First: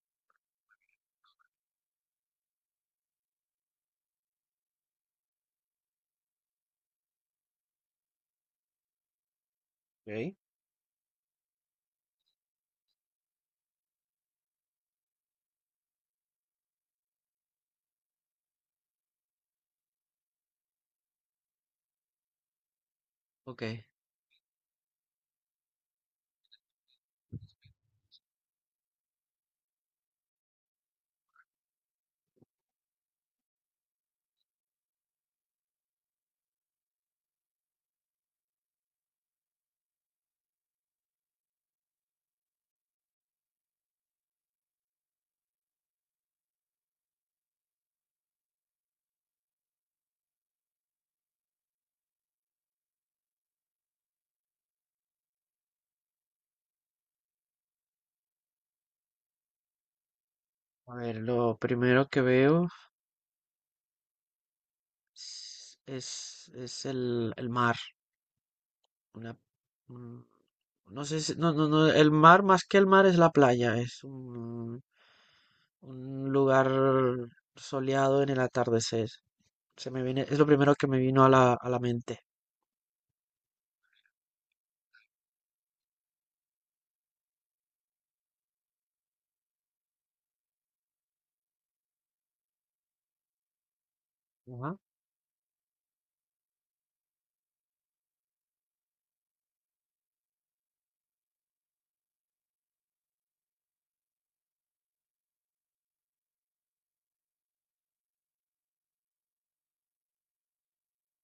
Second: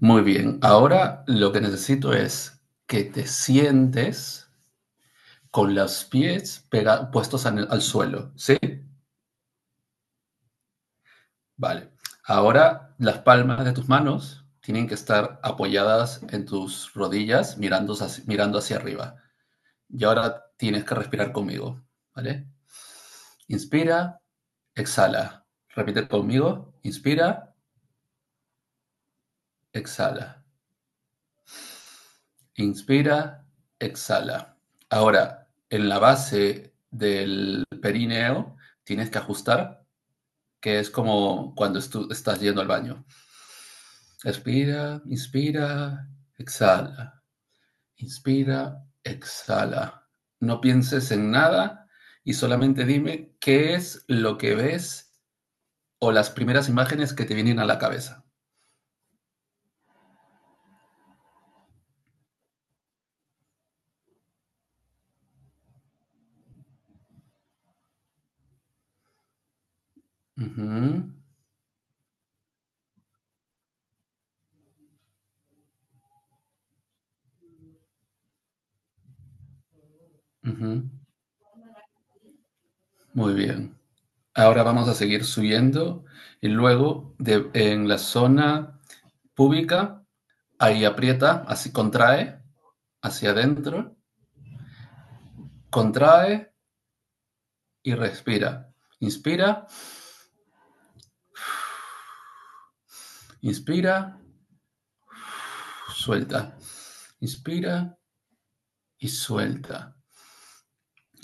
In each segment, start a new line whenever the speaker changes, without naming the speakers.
Muy bien, ahora lo que necesito es que te sientes con los pies puestos al suelo, ¿sí?
Ok.
Vale. Ahora las palmas de tus manos tienen que estar apoyadas en tus rodillas mirando hacia arriba. Y ahora tienes que respirar conmigo, ¿vale?
Ok,
Inspira, exhala. Repite conmigo, inspira, exhala. Inspira, exhala. Ahora, en la base del perineo tienes que ajustar, que es como cuando estás yendo al baño. Expira, inspira, exhala. Inspira, exhala. No pienses en nada y solamente dime qué es lo que ves o las primeras imágenes que te vienen a la cabeza.
a ver, lo primero que veo es el mar. Una, un-
Uh
no
-huh,
sé no, el mar más que el mar es la playa, es un lugar soleado en el atardecer. Se me viene, es lo
uh
primero
-huh.
que me vino a la mente.
Muy bien. Ahora vamos a seguir subiendo y luego en la zona pública, ahí aprieta, así contrae hacia adentro,
Ajá.
contrae y respira. Inspira, inspira, suelta. Inspira y suelta.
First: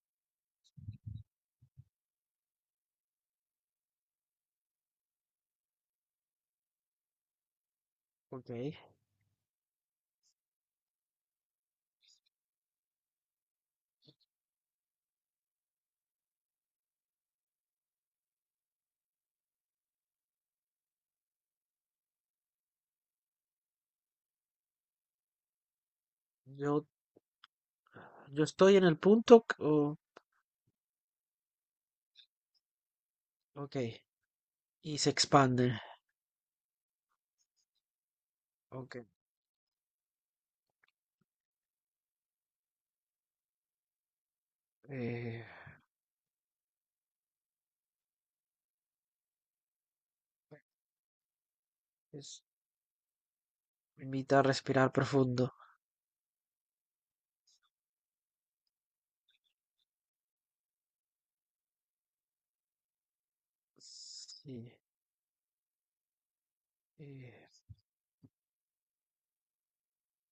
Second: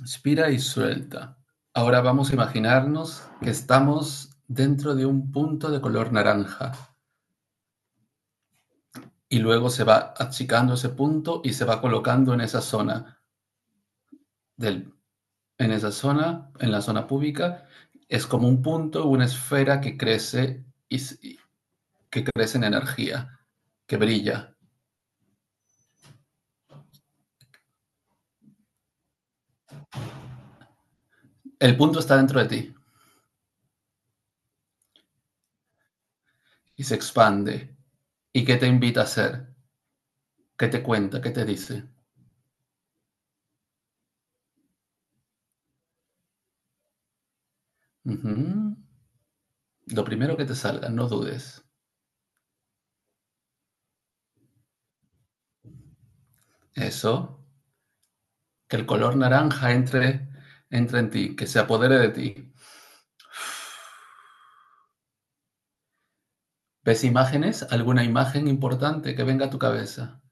Inspira y suelta. Ahora vamos a imaginarnos que estamos dentro de un punto de color naranja
Ok.
y luego se va achicando ese punto y se va colocando en esa zona del en esa zona, en la zona pública, es como un punto, una esfera que crece y que crece en energía, que brilla.
Yo, yo estoy en el punto,
El punto está dentro de ti
ok, y se expande.
y se expande. ¿Y qué te
Ok.
invita a hacer? ¿Qué te cuenta? ¿Qué te dice?
eh,
Ujú. Lo primero que te salga, no dudes.
es- Me invita a respirar profundo.
Eso, que el color naranja entre en ti, que se apodere de ti.
Sí.
¿Ves
eh,
imágenes? ¿Alguna imagen importante que venga a tu cabeza?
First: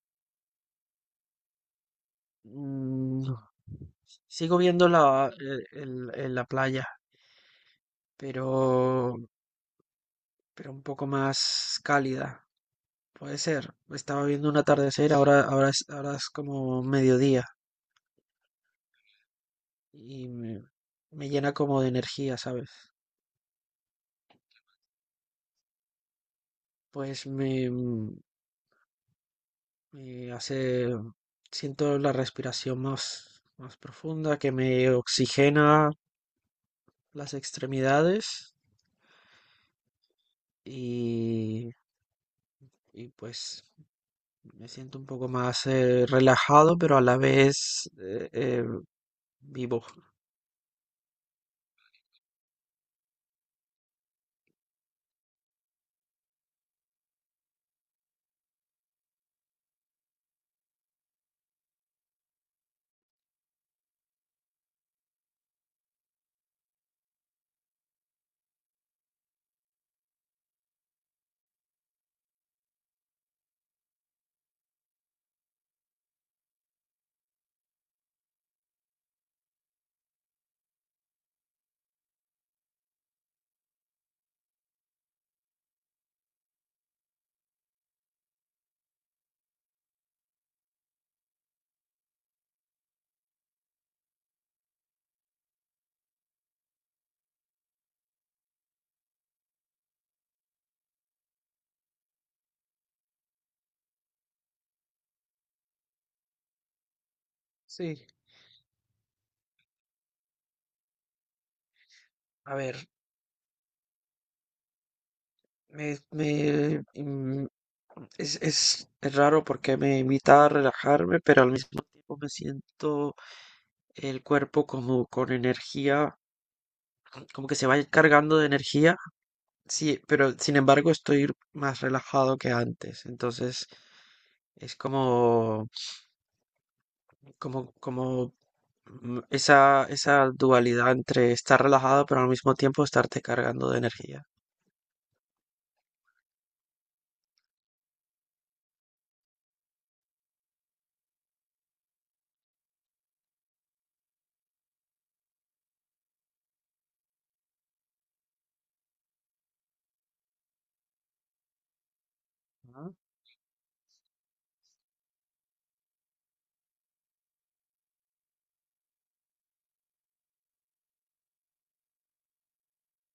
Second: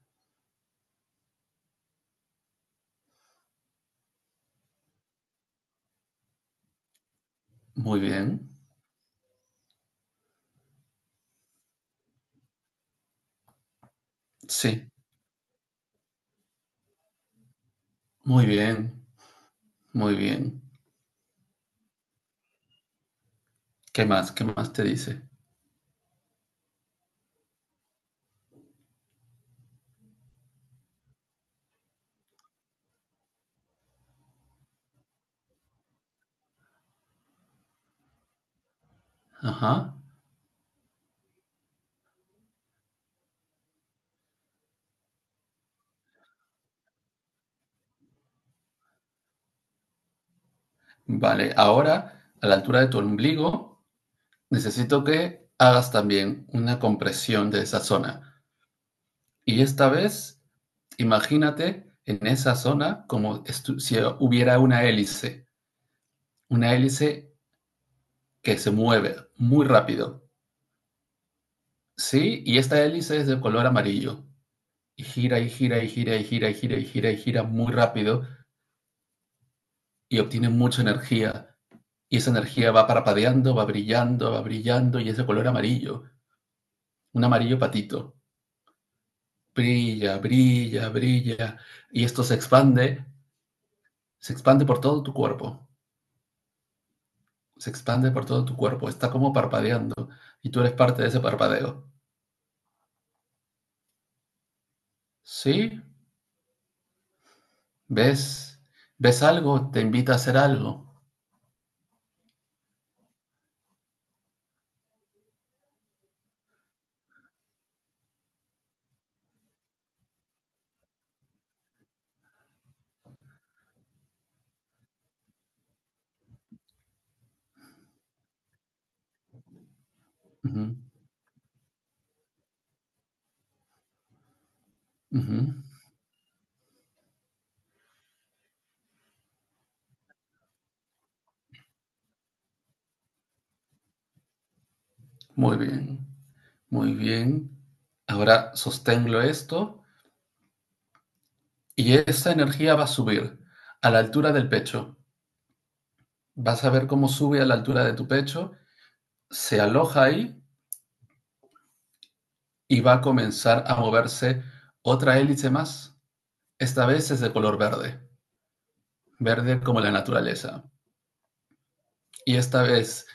mm, Sigo viendo la, la playa,
Muy bien.
pero, pero un poco más cálida. Puede ser. Estaba viendo un
Sí,
atardecer, ahora, ahora es como mediodía
muy bien, muy
y
bien.
me llena como de energía, ¿sabes?
¿Qué más? ¿Qué más te dice?
Pues me hace, siento la respiración más, más profunda, que me oxigena las extremidades
Ajá.
y, y pues me siento un poco más relajado, pero a la vez vivo.
Vale, ahora, a la altura de tu ombligo, necesito que hagas también una compresión de esa zona. Y esta vez, imagínate en esa zona como si hubiera una hélice que se mueve muy rápido. Sí, y esta hélice es de color amarillo. Y gira y gira y gira y gira y gira y gira y gira muy rápido y obtiene mucha energía. Y esa energía va parpadeando, va brillando y es de color amarillo, un amarillo patito. Brilla, brilla, brilla. Y esto se expande por todo tu cuerpo, se expande por todo tu cuerpo, está como parpadeando y tú eres parte de ese parpadeo. ¿Sí?
Sí,
¿Ves? ¿Ves algo? ¿Te invita a hacer algo?
a ver, me, me, mm, es raro porque me invita a relajarme, pero al mismo tiempo me siento el cuerpo como con energía, como que se va cargando de energía. Sí, pero
Uh
sin
-huh,
embargo estoy más relajado que antes. Entonces es
uh -huh.
como esa, esa dualidad entre estar relajado pero al mismo tiempo estarte cargando de energía.
Muy bien, muy bien. Ahora sostengo esto. Y esa energía va a subir a la altura del pecho. Vas a ver cómo sube a la altura de tu pecho, se aloja ahí y
Ajá.
va a comenzar a moverse otra hélice más. Esta vez es de color verde, verde como la naturaleza. Y esta vez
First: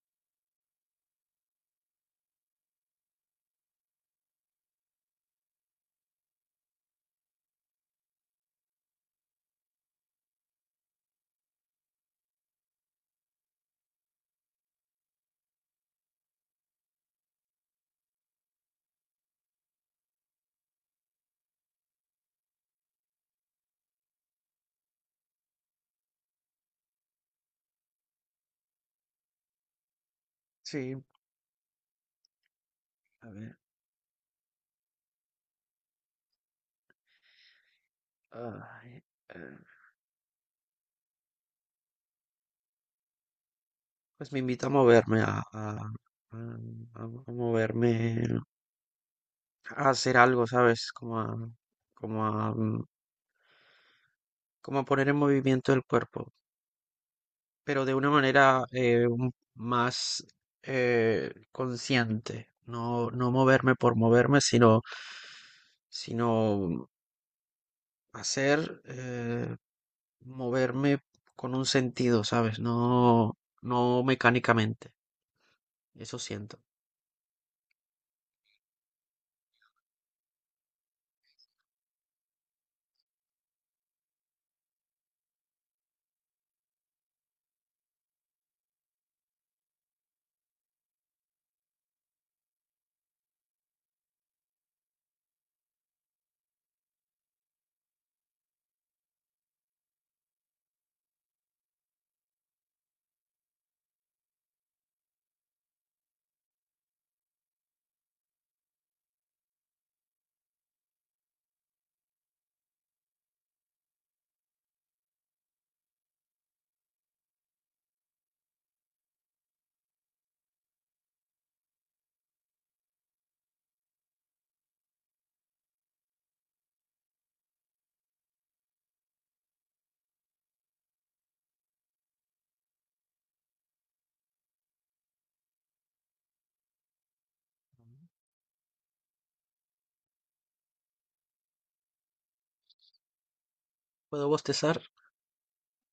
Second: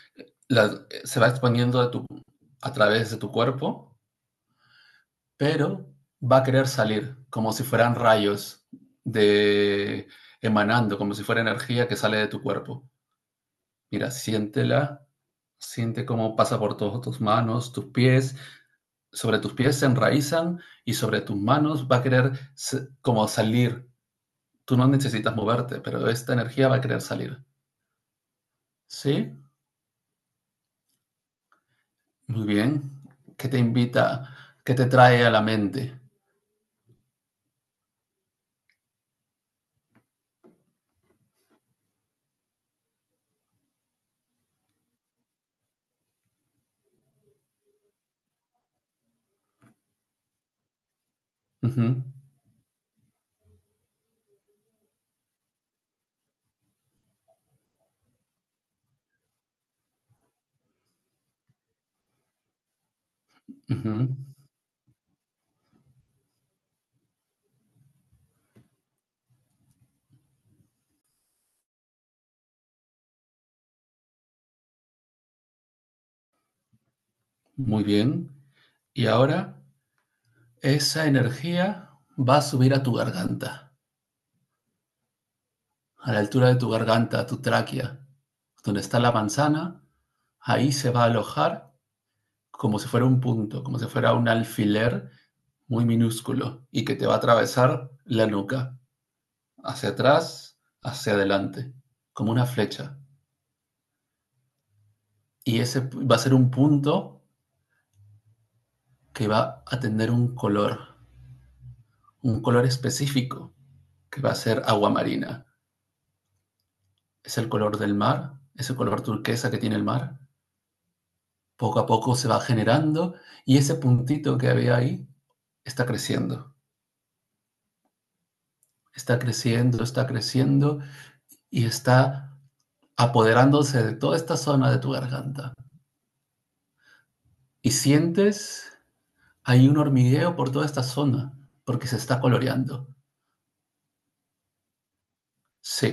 se va exponiendo a través de tu cuerpo, pero va a querer salir como si fueran rayos de emanando, como si fuera energía que sale de tu cuerpo. Mira, siéntela, siente cómo pasa por todas tus manos, tus pies, sobre tus pies se enraizan y sobre tus manos va a querer como salir. Tú no necesitas moverte, pero esta energía va a querer salir. ¿Sí?
Sí,
Muy bien.
a
¿Qué
ver.
te invita? ¿Qué te trae a la mente?
Ay, eh, pues me invita a moverme, a- a moverme, a hacer algo, ¿sabes? Como
Ujú,
como a, mm, como a poner en movimiento el cuerpo, pero de una manera más consciente. No, no moverme por
ujú.
moverme, sino hacer, moverme con un sentido, ¿sabes? No, no mecánicamente. Eso siento.
Muy bien. Y ahora esa energía va a subir a tu garganta, a la altura de tu garganta, tu tráquea, donde está la manzana, ahí se va a alojar como si fuera un punto, como si fuera un alfiler muy minúsculo y que te va a atravesar la nuca, hacia atrás, hacia adelante, como una flecha. Y ese va a ser un punto que va a tener un color específico, que va a ser agua marina. Es el color del mar, es el color turquesa que tiene el mar, poco a poco se va generando y ese puntito que había ahí está creciendo, está creciendo, está creciendo y está apoderándose de toda esta zona de tu garganta. Y sientes, hay un hormigueo por toda esta zona porque se está coloreando.
¿Puedo bostezar?
Sí,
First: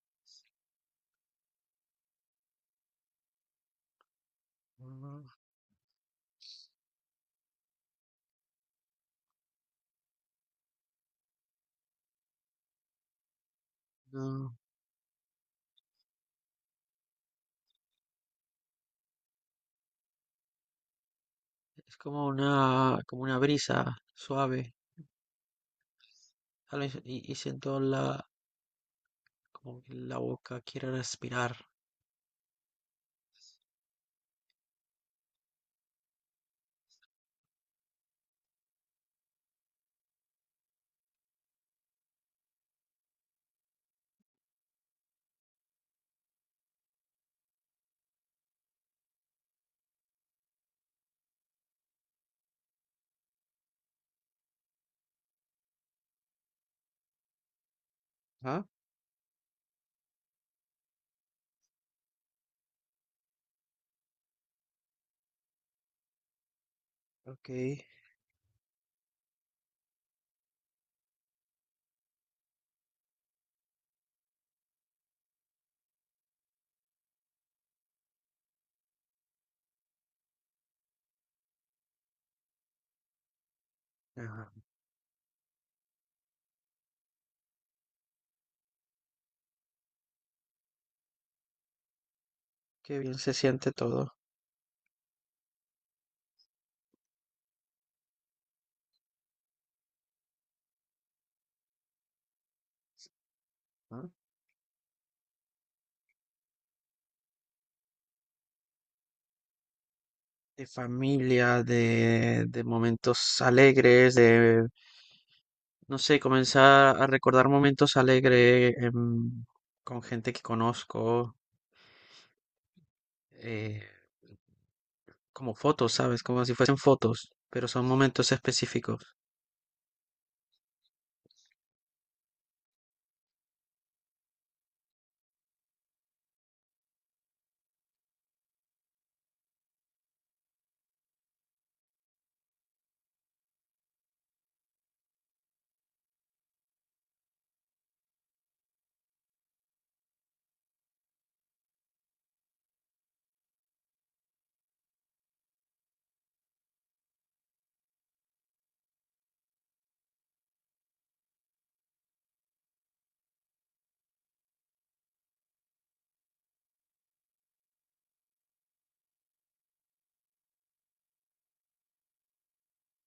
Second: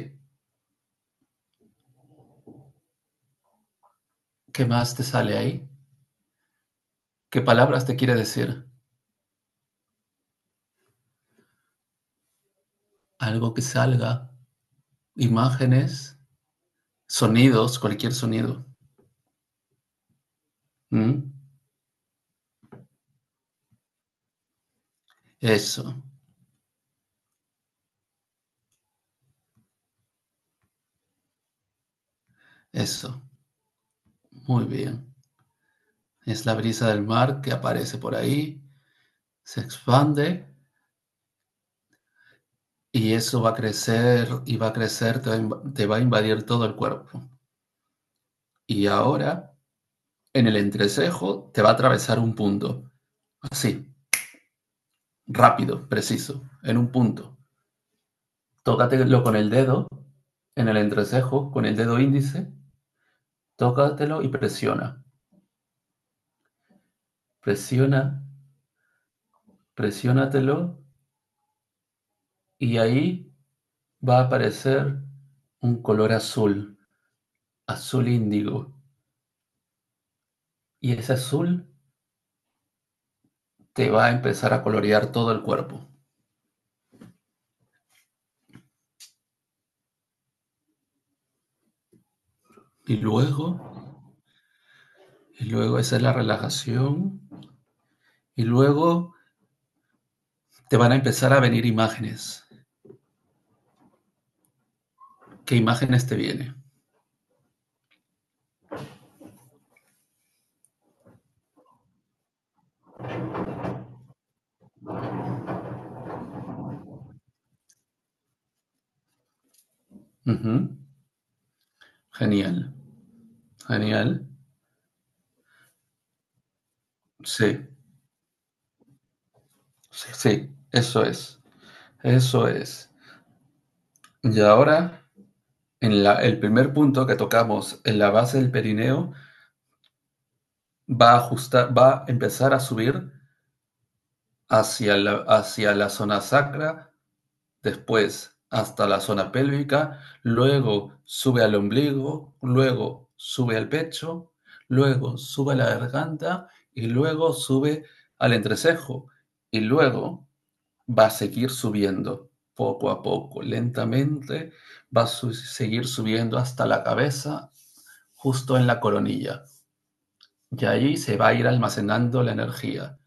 ¿qué más te
No,
sale ahí? ¿Qué palabras te quiere decir? Algo que salga,
no.
imágenes, sonidos, cualquier sonido. ¿Mm?
Es como una brisa suave,
Eso,
¿sale? Y siento la, como que la boca quiere respirar.
eso, muy bien. Es la brisa del mar que aparece por ahí, se expande y eso va a crecer y va a crecer, te va a te va a invadir todo el cuerpo. Y ahora, en el entrecejo, te va a atravesar un punto. Así, rápido, preciso, en un punto.
Ah,
Tócatelo con el dedo, en el entrecejo, con el dedo índice, tócatelo y presiona.
ok.
Presiona, presiónatelo y ahí va a aparecer un color azul, azul índigo. Y ese azul te va a
Ajá.
empezar a colorear todo el cuerpo. Y
Qué bien se
luego,
siente todo.
y luego esa es la relajación. Y luego te van a empezar a venir imágenes.
¿Ah?
¿Qué imágenes te vienen?
De familia, de momentos alegres, de, no sé, comenzar a recordar momentos alegres con gente que
Ujú.
conozco,
Genial,
eh,
genial.
como fotos, ¿sabes? Como si fuesen fotos,
Sí,
pero son momentos específicos.
sí, sí, eso es, eso es. Y ahora, en el primer punto que tocamos, en la base del perineo, va a ajustar, va a empezar a subir hacia la zona sacra, después hasta la zona pélvica, luego sube al ombligo, luego sube al pecho, luego sube a la garganta y luego sube al entrecejo y luego va a seguir subiendo poco a poco, lentamente va a seguir subiendo hasta la cabeza, justo en la coronilla. Y ahí se va a ir almacenando la energía.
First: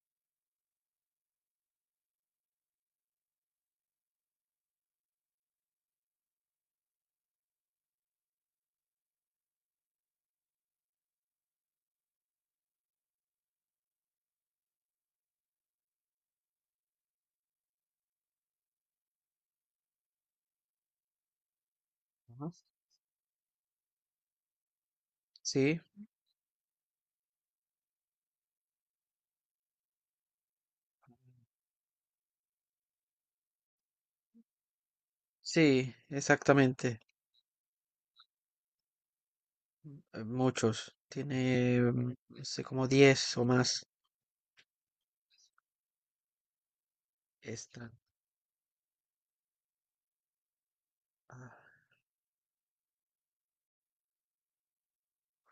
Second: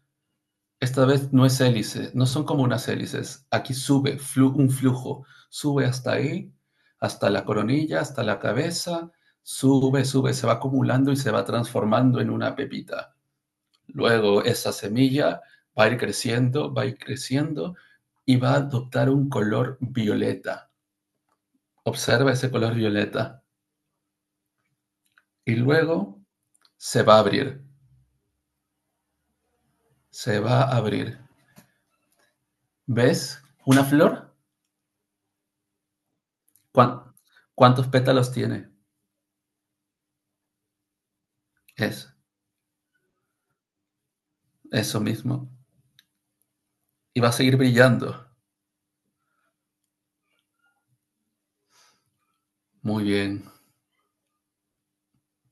Esta vez no es hélice, no son como unas hélices. Aquí sube un flujo, sube hasta ahí, hasta la coronilla, hasta la cabeza, sube, sube, se va acumulando y se va transformando en una pepita. Luego esa semilla va a ir creciendo, va a ir creciendo y va a adoptar un color violeta. Observa ese
Ajá.
color violeta. Y
Sí.
luego se va a abrir, se va a abrir. ¿Ves? ¿Una flor?
Sí, exactamente.
¿Cuántos pétalos tiene?
Muchos. Tiene,
Eso.
no sé, como 10 o más
Eso mismo. Y va a seguir
extra.
brillando.
Ah,
Muy bien.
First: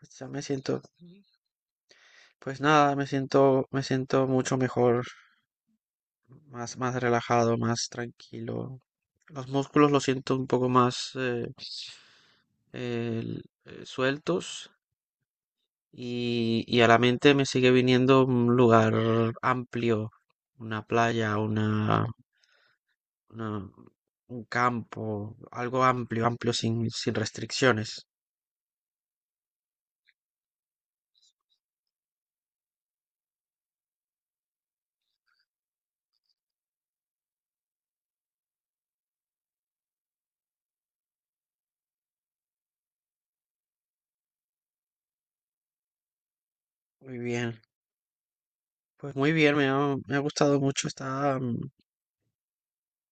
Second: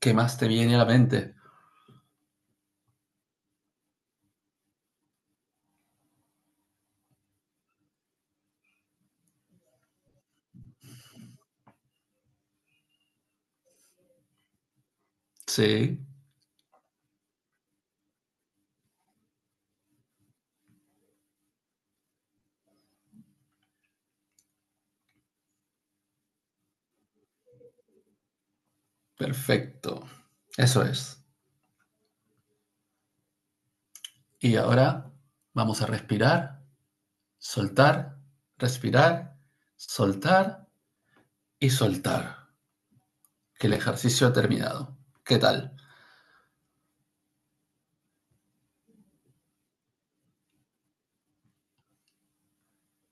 ¿Qué
ya
más
me
te viene a
siento,
la mente?
pues nada, me siento mucho mejor, más, más relajado, más tranquilo. Los músculos los siento un poco más sueltos
Sí,
y a la mente me sigue viniendo un lugar amplio, una playa, una- un campo, algo amplio, amplio, sin, sin restricciones.
perfecto. Eso es. Y ahora vamos a soltar, respirar, soltar y soltar. Que el ejercicio ha terminado. ¿Qué tal?
Muy bien, pues muy bien, me ha gustado mucho. Está,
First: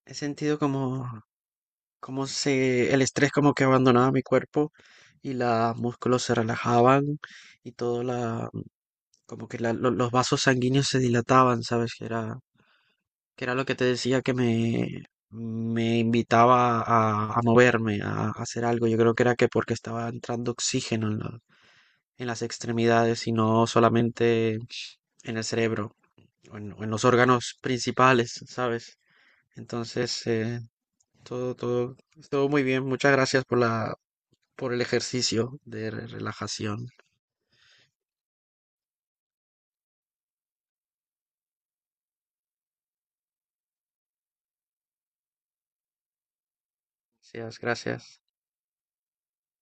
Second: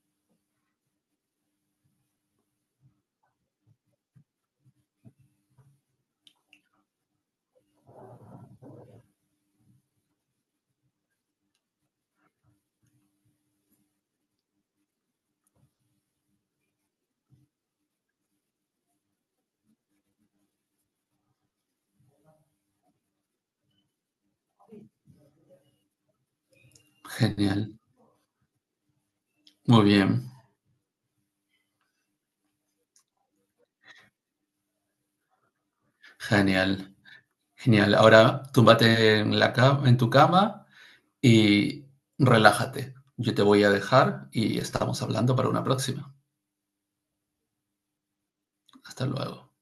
he sentido como se, el estrés como que abandonaba mi cuerpo y los músculos se relajaban y todo como que los vasos sanguíneos se dilataban, ¿sabes? Que era lo que te decía que me invitaba a moverme, a hacer algo. Yo creo que era que porque estaba entrando oxígeno en las extremidades, sino solamente en el cerebro o en los órganos
Genial.
principales, ¿sabes?
Muy
Entonces,
bien.
todo, todo, todo muy bien. Muchas gracias por la, por el ejercicio de relajación.
Genial. Genial. Ahora túmbate la cama , en tu cama, y relájate. Yo te voy a dejar y estamos hablando para una próxima.
Gracias, gracias.
Hasta luego.